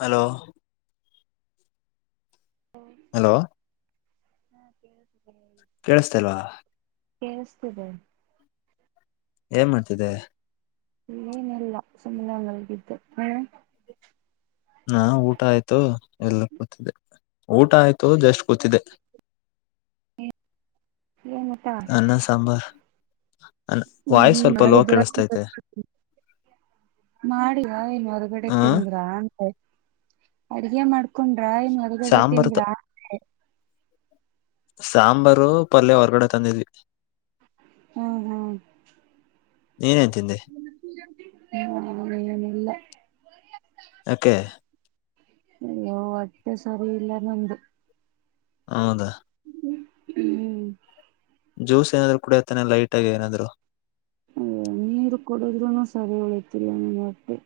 Hello hello ಹಾ ಕೇಳ್ತಿದೆ ಹೇಳಿ ಕೇಳಸ್ತಲ್ವಾ ಕೇಳಿಸ್ತಿದೆ ಏನ್ ಮಾಡ್ತಿದೆ ಏನೆಲ್ಲ ಸುಮ್ಮನೆ ಮಲಗಿದೆ ನೀನು ಹಾ ಊಟ ಆಯ್ತು ಇಲ್ಲೇ ಕೂತಿದೇ ಊಟ ಆಯ್ತು ಜಸ್ಟ್ ಕೂತಿದೇ ಏನ್ ಊಟ ಅನ್ನ ಸಾಂಬಾರ್ ಅ ಹ್ಮ್ ವಾಯ್ಸ್ ಹ್ಮ್ ಸ್ವಲ್ಪ ಲೋ ಮಾಡ ಕೇಳಿಸತೈತೆ ಮಾಡಿರ ಏನ್ ಹೊರಗಡೆ ಹ ತಿಂದ್ರ ಅಡಿಗೆ ಮಾಡ್ತ ಕೊಂಡ್ರ ಏನ್ ಹೊರಗಡೆ ಸಾಂಬಾರ್ ತಿಂದ್ರ ಸಾಂಬಾರು ಪಲ್ಯ ಹೊರ್ಗಡೆ ತಂದಿದ್ವಿ ಹ್ಮ ಹ್ಮ ನೀನ್ ಏನ ತಿಂದೆ ನಾನು ಏನು ಇಲ್ಲ ಯಾಕೆ ಅಯ್ಯೋ ಹೊಟ್ಟೆ ಸರಿ ಇಲ್ಲ ನಂದು ಹೌದಾ ಹ್ಮ್ ಜ್ಯೂಸ್ ಏನಾದ್ರು ಕುಡಿಯೋದ್ ತಾನೇ ಲೈಟ್ ಆಗಿ ಏನಾದ್ರು ಅಯ್ಯೋ ನೀರು ಕೊಡುದ್ರುನು ಸರಿ ಹೋಯ್ತಿಲ್ಲ ಹೊಟ್ಟೆ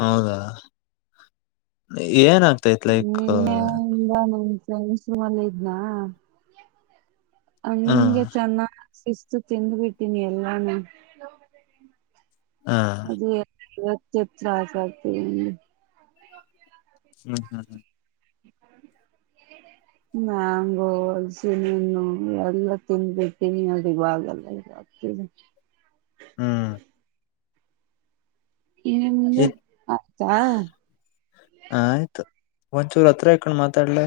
ಹೌದಾ [inaudible] ಏನ ಏನಾಯ್ತೆತೆ ಲೈಕ್ ನಿನ್ನೆಯಿಂದ ನನ್ ಫ್ರೆಂಡ್ಸ್ ರೂಮ್ ಅಲ್ಲಿ ಇದ್ನಾ ಹ ಹಂಗೆ ಚನ್ನ ಶಿಸ್ತು ತಿಂದು ಬಿಟ್ಟನಿ ಎಲ್ಲಾನು. ಹ್ಮ್ ಅದು. ತ್ತೆ ತ್ರಾಸ ಆಗ್ತಿದೆ ನಂಗೆ ಹ್ಮ್ ಹ್ಮ್ ಹ್ಮ್ ಮ್ಯಾಂಗೋ ಹಲಸಿನ ಹಣ್ಣು ಎಲ್ಲ ತಿಂದು ಬಿಡ್ತೀನಿ ಅದು ಇವಗೆಲ್ಲ ಇದು ಆಗ್ತಿದೆ. ಹ್ಮ್ ನಿಂದು ಏ ಮತ್ತ ಆ ಒಂಚೂರ್ ಹತ್ರ ಇಕೊಂಡ್ ಮಾತಾಡ್ಲೆ.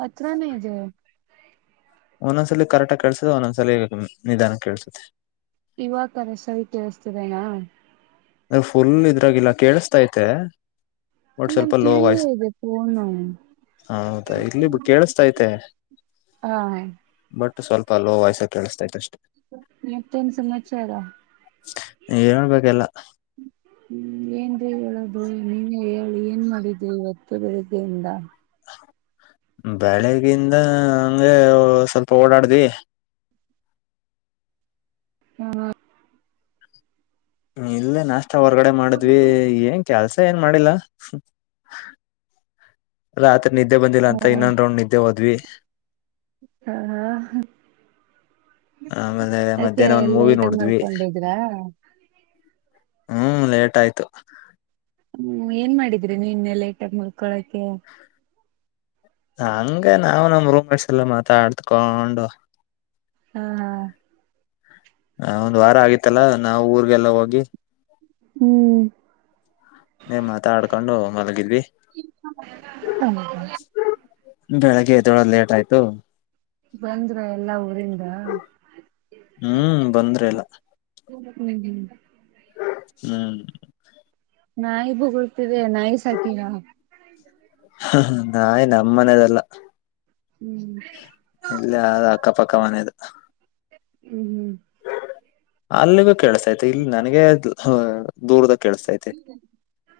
ಹತ್ರಾನೇ ಇದೇ. ಒಂದೊಂದ್ಸಲಿ ಕರೆಕ್ಟ್ಹಾಗಿ ಕೆಲ್ಸ ಒಂದೊಂದ್ಸಲಿ ನಿಧಾನ ಕೇಳಸುತ್ತೆ. ಇವಗ್ತಾನೆ ಸರಿ ಕೇಳಿಸ್ತಿದೆನಾ? ನ ಫುಲ್ ಇದ್ರಾಗಿಲ್ಲ ಕೇಳಸ್ತೈತೆ. ನನ್ ಕಿವಿಗೆ ಇದೆ ಪೋನು ಹೌದಾ ಇಲ್ಲಿ ಕೇಳಿಸತೈತೆ ಹಾ ಹಾ. ಬಟ್ ಸ್ವಲ್ಪ ಲೋ ವಾಯ್ಸ್ದಾಗ್ ಕೆಳಸ್ತೈತೇ ಅಷ್ಟೇ. ಮತ್ತೆ ಏನ ಸಮಾಚಾರ? ಹೇಳಬೇಕ ಎಲ್ಲ. ಹ್ಮ್ ಏನ್ರಿ ಹೇಳದು ನೀವೇ ಹೇಳಿ ಏನ್ ಮಾಡಿದ್ರಿ ಇವತ್ತು ಬೆಳಿಗ್ಗೆಯಿಂದ? ಬೆಳಗಿಂದ ಹಂಗೆ ಸ್ವಲ್ಪ ಓಡಾಡ್ದಿ. ಹ ಇಲ್ಲೇ ನಾಸ್ಟ್ ಹೊರಗಡೆ ಮಾಡಿದ್ವಿ ಎಂಗ್ ಕೆಲ್ಸ ಏನ್ ಮಾಡಿಲ್ಲ. ರಾತ್ರಿ ನಿದ್ದೆ ಬಂದಿಲ್ಲ ಅಂತ ಇನ್ನೊಂದ ರೌಂಡ್ ನಿದ್ದೆ ಹೋದ್ವಿ. [unintelligible] ಹ ಹಾ ಆಮೇಲೆ ಯಾಕೆ ಮಧ್ಯಾಹ್ನ ಒಂದ್ ಮೂವಿ ಲೇಟಾಗಿ ನೋಡುದ್ವಿ. ಮಲ್ಕೊಂಡಿದ್ರಾ ಹ್ಮ್ ಲೇಟ್ ಆಯ್ತು. ಹ್ಮ್ ಏನ್ ಮಾಡಿದ್ರಿ ನಿನ್ನೆ ಲೇಟ್ ಆಗಿ ಮುಲ್ಕೊಳಕ್ಕೆ? ಹಂಗ ನಾವು ನಮ್ಮ್ ರೂಮೆಟ್ಸ್ ಎಲ್ಲ ಮಾತಾಡ್ತ್ಕೊಂಡು. ಹಾ ಹ ಒಂದ್ ವಾರ ಆಗಿತ್ತಲ್ಲಾ ನಾವು ಊರಿಗೆಲ್ಲ ಹೋಗಿ. ಹ್ಮ್ ಮಾತಾಡ್ಕೊಂಡು ಮಲಗಿದ್ವಿ. ಹ್ಮ್ ಬೆಳಗ್ಗೆ ಎದ್ದೋಳದ್ ಲೇಟ್ ಆಯ್ತು. ಬಂದ್ರ ಎಲ್ಲಾ? ಊರಿಂದ ಹ್ಮ್ ಬಂದ್ರೆಲ್ಲ. ಹ್ಮ್ ನಾಯಿ ಬೊಗಳುತ್ತಿದೆ ನಾಯಿ ಸಾಕಿನ? ನಾಯಿ ನಮ್ಮನೆದಲ್ಲ. ಹ್ಮ್ ಇಲ್ಲ ಅ ಅಕ್ಕಪಕ್ಕ ಮನೆದು. ಹ್ಮ್ ಹ್ಮ್ ಅಲ್ಲಿ ಬ ಕೇಳಿಸೈತೆ ಇಲ್ಲಿ ನನಗೆ ಹ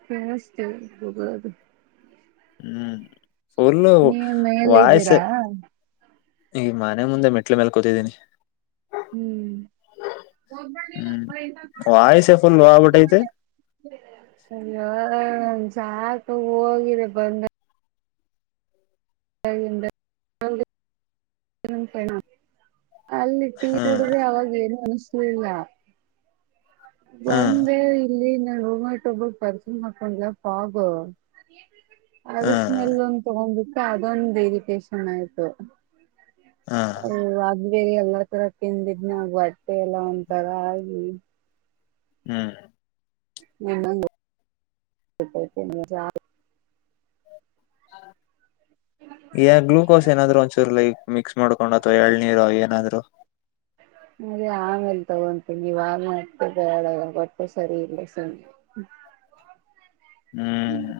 ಹ್ಮ ಅಷ್ಟತೇ ಗಬರದು ಹ್ಮ್ ಫುಲ್ ನೀವ್ ಮೇಲೆ ವಾಯ್ಸ ಇದ್ದೀರಾ ಈಗ ಮನೆ ಮುಂದೆ ಮೆಟ್ಲೆ ಮೇಲ್ ಕೂತಿದ್ದೀನಿ ಹ್ಮ್ ಅರಿ ಹ್ಮ್ ವಾಯ್ಸೆ ಫುಲ್ ಆಗ್ಬಿಟ್ಟೈತೆ ಸಾಕು ಹೋಗಿರ ಬಂದ ಹಗಿಂದ [unintelligible] ನ ಕಣ ಅಲ್ಲಿಟ್ಟ-ಟಿ ಹ್ಮ್ ಕುಡ್ರೆ ಅವ-ವಾಗ ಏನು ಅನಿಸತ ಸಳಲ್ಲ ಹ್ಮ್ ಒಂದೇ ಇಲ್ಲಿ ೋಮಟೋಬಲ್ ಪರಿಚು ಮಕ್ಕೊಂಡಲ್ಲ ಪಾಗ ಆಗಸ್ಟ್ ಹ್ಮ್ ನೆಲ್ ಒಂದು ತಗೊ್ಬೇಕಿು ಅದೊಂದು ಇರಿಟಷನ್ ಆಯ್ತು ಹ್ಮ್ ಓ ಅ ೇ ಎಲ್ಲಾ ತರ ಕಿಂದಿದ್ನ ಬಟ್ಟೆ ಎಲ್ಲ ಒ ತರ ಆಗಿ ಹ್ಮ್ ನಿಮ್ಮ ತಿ [unintelligible] ಹೌ [unintelligible] ಗ್ಲುೂಕೋಸ್ ಏನಾದ್ರು ಒಂದಚೂರು ಲೈಕ್ ಮಿಕ್ಸ್ ಮಾಡ್ಕೊಂಡ್ ಅಥವಾ ಎಳನೀರು ಏನಾದ್ೂ [inaudible] ಅದ ಆಮೇಲೆ ತಗೊಂತೀ ನೀ ವಾರತಳಗ ಗಟ್ಟೆ ಸರಿ ಇಲ್ಲ ಸುಮ್ಮ ಹ್ಮ್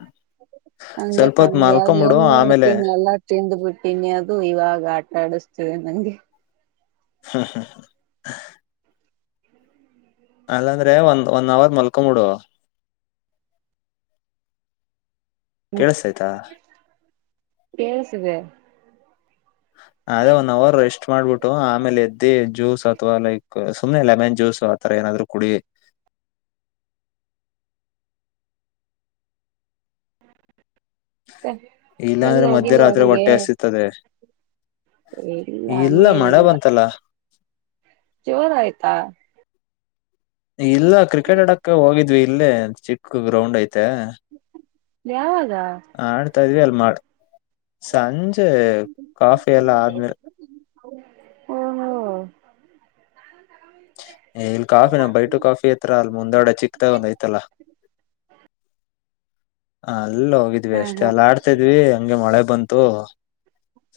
ಹಂಗೆ ಸ್ವಲ್ಪ ಹೊತ್ ಕಣ್ಣು ಮಲ್ಕಂಬಿಡು ಆಮೇಲೆ ತಿನ್ನಿ ಅದು ಇವಾಗ ಆಟ ಆಡಿಸ್ತಿದೆ ನಂಗೆ ಹ್ಮ ಹ ಅಲ್ಲಾಂದ್ರೆ ಒಂದ ಒನ್ ಅವರ್ ಮಲ್ಕೊಂ ಬುಡು ಕೇಳಸಯ್ತಾ ಕೇಳ್ಸಿದೆ ಅದೇ ಒನ್ ಅವರ್ ರೆಸ್ಟ್ ಮಾಡ್ಬಿಟ್ಟು ಆಮೇಲೆ ಎದ್ದಿ ಜ್ಯೂಸ್ ಅಥವಾ ಲೈಕ್ ಸುಮ್ನೆ ಲೆಮನ್ ಜ್ಯೂಸ್ ಅವಾ ರ ಏನಾದ್ರು ಕುಡಿ ಮತ್ತೆ ಇಲ್ಲಾ ಎಲ್ ಅಂದ್ರೆ ಮಧ್ಯ ಹೋಗಿಲ್ಲ ರಾತ್ರಿ ಹೊರಗೆ ಹೊಟ್ಟೆಸ್ ಇತದೆ ಇಲ್ಲ ಇಲ್ಲಾ ಮಳೆ ಬಂತಲ್ಲ ಜೋರ ಆಯ್ತಾ ಇಲ್ಲ ಕ್ರಿಕೆಟ್ ಆಡಕ್ ಹೋಗಿದ್ವಿ ಇಲ್ಲೇ ಚಿಕ್ಕ ಗ್ರೌಂಡ್ ಐತೆ. ಯಾವಾಗ ಆಡ್ತಾ ಇದ್ವಿ ಅಲ್ ಮಳ ಸಂಜೆ ಕಾಫಿ ಎಲ್ಲ ಆದ್ಮೇಲೆ. ಹೋ ಹೋ. ಏ ಇಲ್ಲಿ ಕಾಫಿನ ಬೈಟು ಕಾಫಿ ಹತ್ರ ಅಲ್ ಮುಂದಾಡೆ ಚಿಕ್ಕದಾಗೊಂದ್ಐತಲ್ಲ. ಹಾ. ಅಲ್ಲ ಹೋಗಿದ್ವಿ ಹಾ ಅಷ್ಟೇ ಹಾ ಅಲ್ಲ ಆಡ್ತಿದ್ವಿ ಹಂಗೆ ಮಳೆ ಬಂತು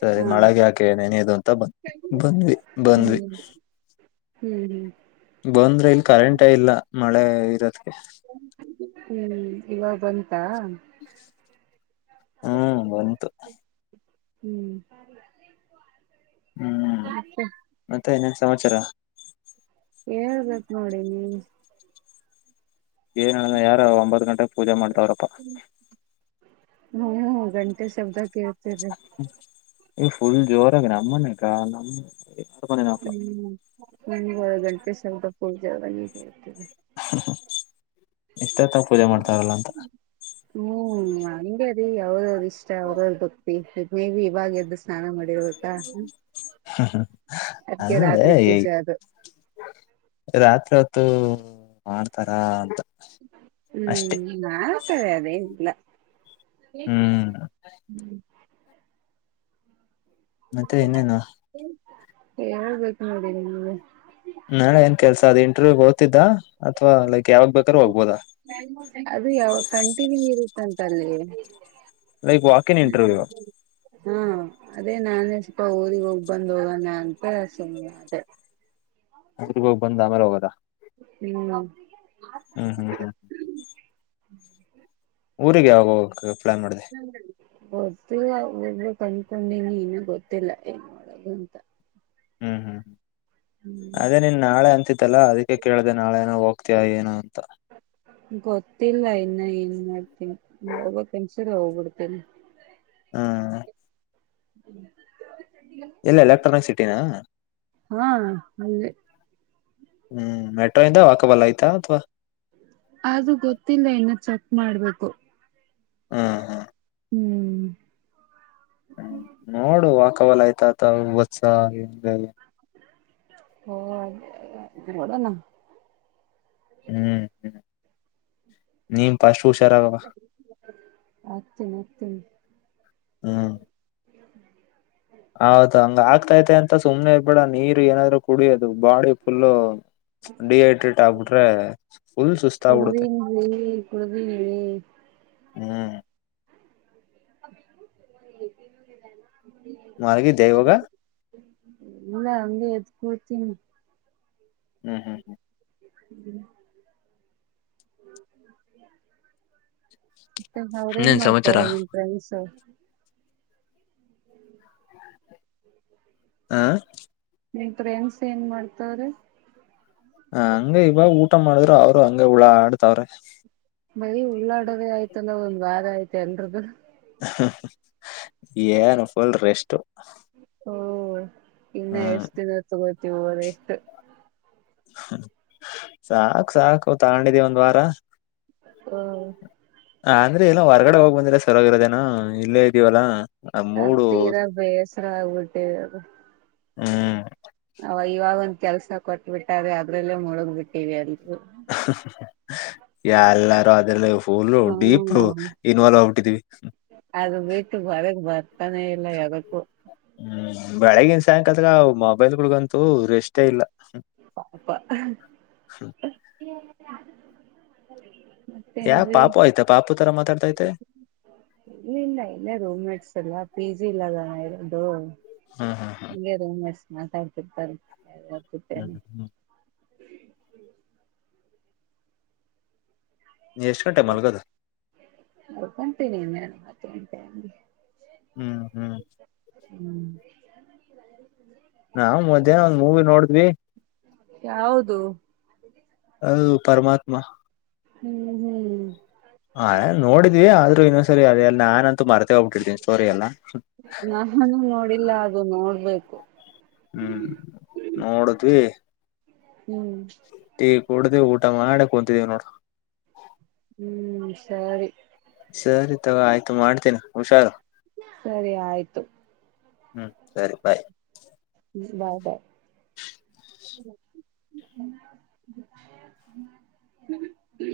ಸರಿ ಹಾ ಮಳೆಗ ಯಾಕೆ ನೆನೆಯೋದು ಅಂತ ಬಂದ ಬಂದ್ವಿ ಬಂದ್ವಿ ಹ್ಮ್ ಹ್ಮ್ ಹ್ಮ್ ಬಂದ್ರೆ ಇಲ್ಲಿ ಕರೆಂಟ್ ಇಲ್ಲ. ಮಳೆ ಇರೋದಕೆ. ಹೂ ಇವಾಗಂತ. ಹೂ ಬಂತು. ಹೂ. ಹೂ ಮತ್ತೆನ. ಸಮಾಚಾರ. ಹೇಳ್ಬೇಕು ನೋಡಿ ನೀವು. ಏನ್ ಹೇಳ ಯಾರೋ ಒಂಬತ್ತು ಗಂಟೆಗೆ ಪೂಜೆ ಮಾಡ್ತಾವ್ರಪ್ಪಾ. ಹೂ ಗಂಟೆ ಶಬ್ದಕ್ಕೆ ಕೇಳ್ತು. ಸರಿ. [unintelligible] ಫುಲ್ ಜೋರಾಗ ನಮ್ಮನಗ ನಮ್ಮ. ಹೂ ಹೂ. ಏಳು ಗಂಟೇಗೆ ಶಕ ಪೂಜಾ ಅಂದಂಗೆ ಹುಹು ಈಸ್ಟ್ ಹೊತ್ತು ಪೂಜೆ ಮಾಡ್ತಾರಲ್ಲ ಅಂತ. ಹ್ಮ್ ಹಂಗೆ ಅವ್ರವ್ರ ಇಷ್ಟ ಅವ್ರವ ಭಕ್ತಿ ಮೇ ಬಿ ಇವಾಗ ಎದ್ದು ಸ್ನಾನ ಮಾಡಿರ್ಬೇಕಾ. ಹೂ ಹೂ. ಹಾ ಅದಕ್ಕೆ ರಾತ್ರಿ ಹೇ ಪೂಜೆ ಅದು ರಾತ್ರಿ ಹೊತ್ತು ಮಾಡ್ತಾರ ಅಂತ ಅಷ್ಟೆ. ಹ್ಮ್ ಮಾಡ್ತಾರೆ ಅದೇನಿಲ್ಲ ಹೂ ಮತ್ತ ಇನ್ನೇನು. ಹಳ್ಬೇಕು ನೋಡಿ ನೀವು ನಾಳೆ ಏನ್ ಕೆಲ್ಸ ಅದು ಇಂಟರ್ವ್ಯೂ ಓದ್ತಿದ್ದ. ಅಥವಾ ಲೈಕ್ ಯಾವಾಗ ಬೇಕಾರ ಹೋಗ್ಬೋದಾ. ಅಂತಲ್ಲಿ ಲೈಕ್ ವಾಕಿನ್ ಇಂಟರ್ವ್ಯೂ ಹಾ. ಅದೇ ನಾನೇ ಸ್ವಲ್ಪ ಊರಿಗೆ ಹೋಗಿ ಬಂದ್ ಹೋಗೋಣ ಅಂತ ಸುಮ್ನ ಅದೇ. ಊರಿಗ್ ಹೋಗಿ ಬಂದ ಆಮೇಲೆ ಹೋಗದ. ಹ್ಮ್. ಹ್ಮ್ ಹ್ಮ್ ಹ್ಮ್. ಹ್ಮ. ಊರಿಗೆ ಯಾವಾಗ ಹೋಗಕ್ ಪ್ಲಾನ್ ಮಾಡಿದೆ ಗೊತ್ತಿಲ್ಲ ಹೋಗ್ಬೇಕ್ ಅನ್ಕೊಂಡೀನಿ ಇನ್ನು ಗೊತ್ತಿಲ್ಲ ಏನ್ ಮಾಡದು ಅಂತ ಹ್ಮ್ ಹ್ಮ್ ಹ್ಮ ಅದೇ ನೀನ್ ನಾಳೆ ಅಂತಿದ್ದೆ ತ್ತಲ್ಲ ಅದಕ್ಕೆ ಕೇಳ್ದೆ ನಾಳೆ ನೋ ಹೋಗ್ತಯಾ ಏನ ಅಂತ ಗೊತ್ತಿಲ್ಲ ಇನ್ನ ಏನ್ ಮಾಡೋದು ಹೋಗ್ಬೇಕ ಅನ್ಸಿದ್ರೆ ಹೋಗ್ಬಿಡ್ತೇನೆ ಹ್ಮ್ ಹ್ಮ ಇಲ್ಲ ಎಲೆಕ್ಟ್ರಾನಿಕ್ ಸಿಟಿನ ಹಾ ಅಲ್ಲೆ ಹ್ಮ್ ಮೆಟ್ರೋ ಇಂದ ವಾಕಬಲ್ಲ ಆಯ್ತಾ ಅಥವಾ ಅದು ಗೊತ್ತಿಲ್ಲ [unintelligible] ಮಾಡ್ಬೇಕು ಹ್ಮ ಹ ಹ್ಮ್ ಹ್ಮ ನೋಡು ವಾಕ್ [unintelligible] ಕಬಲ್ ಆಯ್ತಾ ಆ [unintelligible] ಬಸ್ಸ ಹ ನೋಡಣ ಹ್ಮ್ ನೀ [unintelligible] ಅಚ್ಚೆ ಅತ್ತೆ [unintelligible] ಹ್ಮ ಹೌದ ಹಂಗ ಹಾಕ್ತೈತೆ ಅಂತ ಸುಮ್ನೆ ಇರ್ಬೇಡ ನೀರ್ ಏನಾದ್ರು ಕುಡಿಯೋದು ಬಾಡಿ ಫುಲ್ಲ ಡಿಹೈಡ್ರೇಟ್ ಆಗ್ಬಿಟ್ರೆ ಫುಲ್ ಸುಸ್ತ ಕುಡವ ಆಗ್ಬಿಡುತ್ತೆ [unintelligible] ಕುಡವೀನಿ ಹ್ಮ್ ಮಲಗಿದೆ ಈವಾಗ ಇಲ್ಲ ಅಂದ [unintelligible] ಎದ ಕೂತಿನಿ ಹ್ಮ್ ಹ್ಮ್ ಹ್ಮ್ ಹ್ಮ್ ಹ [unintelligible] ಅವರೇನು ಇನ್ನೇನ್ ಸಮಾಚಾರ ಮಾಡ್ತಾರಾರೆ ನಿಮ್ ಫ್ರೆಂಡ್ಸ್ ಹಾ ನಮ್ ಫ್ರೆಂಡ್ಸ್ ಏನ್ ಮಾಡತಾವ್ರೆ ಹ ಹಂಗ ಇವಾಗ ಊಟ ಮಾಡಿದ್ರರು ಅವ್ರು ಹಂಗ ಉಳ ಆಡ್ತವ್ರ ಬರೀ ಉಳ್ಳಾಡೋದೇ ಆಯ್ತಂದ ಒಂದ್ ವಾದ ಆಯ್ತೆ ಎಲ್ರದದು ಏನು ಫುಲ್ ರೆಸ್ಟ್ ಹ್ಮ ಇನ್ನು ಹ್ಮ್ ಎಷ್ಟ ದಿನ ತಗೋತೀವಿರ ಎಷ್ಟು ಸಾಕ್ು ಸಾಕು ತಗೊಂಡಿದೀ ಒಂದ್ ವಾರ ಹ್ಮ ಹ ಅಂದ್ರೆ ಇಲ್ಲ ಹೊರ್ಗಡೆ ಹೋಗ್ ಬಂದಿ್ರ ಸರಾಗಿರೋದೇನ ಇಲ್ಲೇ ಇದೀವಲ್ಲಾ ಆ ತೀರ ಬೇಸರ ಉಊಟೆ ಅ ಹ್ಮ್ ಅವಾಗ ಇವಾಗ ಒಂದ ಕೆಲಸ ಕೊಟ್ಬಿಟ್ಟ್ರೆ ಅದ್ರಲ್ಲೇ ಮುಳುಗ್ ಬಿಟ್ಟಿವವಿ ಅಲ್ ಎಲ್ಲಾರು ಅದೆಲ್ಲ ಇ ಪೋಲ್ ಡೀಪ್ ಹ್ಮ್ ಇನ್ವಾಲ್ವ್ ಆಗ್ಬಿಟ್ಟಿದೀವಿ ತಾನೇ ಇಲ್ಲ ಯ್ದಕ್ಕೂ ಹ್ಮ್ ಬೆಳಗನ್ ಸಾಯಂಕಾಲದ ಮೊಬೈಲ್ ಗಂತೂ ರೆಷ್ಟೇ ಇಲ್ಲ ಪಪಾ [inaudible] ಯಾ ಪಾಪ ಆಯ್ತಾ ಪಾಪ ಇಲ್ಲ ಇಲ್ಲ ಇಲ್ಲೇ ರೂಮ ಮೇಟ್ಸ್ ಎಲ್ಲ ಪಿ ಜಿ ಇಲ್ಲದ ಆದು ಹ್ಮ್ ಹ್ಮ್ ಇಗೆ ಮಸ್ ನಾತಾಯ್ತಿರ್ತಾರೆ ಹ್ಮ್ ಎಟ್ಟನೆ ಹ್ಮ್ ಹ್ಮ್ ನೀ ಎಷ್ಟುಂೆ ಮಲಗದು ಕಂತ ನೀ ಮತ ಹ್ಮ್ ಹ್ಮ್ ಹ್ಮ್ ಹ ನಾವವು ಮಧ್ಯಾಹ್ನ ಒಂದ್ ಮೂವಿ ನೋಡಿದ್ವಿ ಯೌದು ಹೌದು ಪರಮಾತ್ಮ ಹ್ಮ್ ಹ್ಮ್ ಹಾ ನೋಡಿದ್ವಿ ಆದ್ರೂ ಇನ್ನೊಂದ್ಸರಿ ಅದೆೇಲ್ಲ ನಾನನ್ಂತೂ ಮರ್ತೆ ಹೋಗ್ಬಿಟ್ಟಿರ್ತೀನಿ ಸ್ಟೋರಿ ಎಲ್ಲ ನಾನು ನೋಡಿಲ್ಲ ಅದು ನೋಡ್ಬೇಕು ಹ್ಮ್ ನೋಡಿದ್ವಿ ಹ್ಮ್ ಕೊಡ್ದ್ ಊಟ ಮಾಡಕ್ ಕುಂತಿದ್ದೀವಿ ನೋಡ ಹ್ಮ್ ಸರಿ ಸರಿ ತಗ ಆಯ್ತು ಮಾಡ್ ಸರಿ ಆಯ್ತು. ಹ್ಮ್, ಸರಿ ಬಾಯ್. [unintelligible] ಬಾಯ್ ಬಾಯ್. ್ಮ [unintelligible]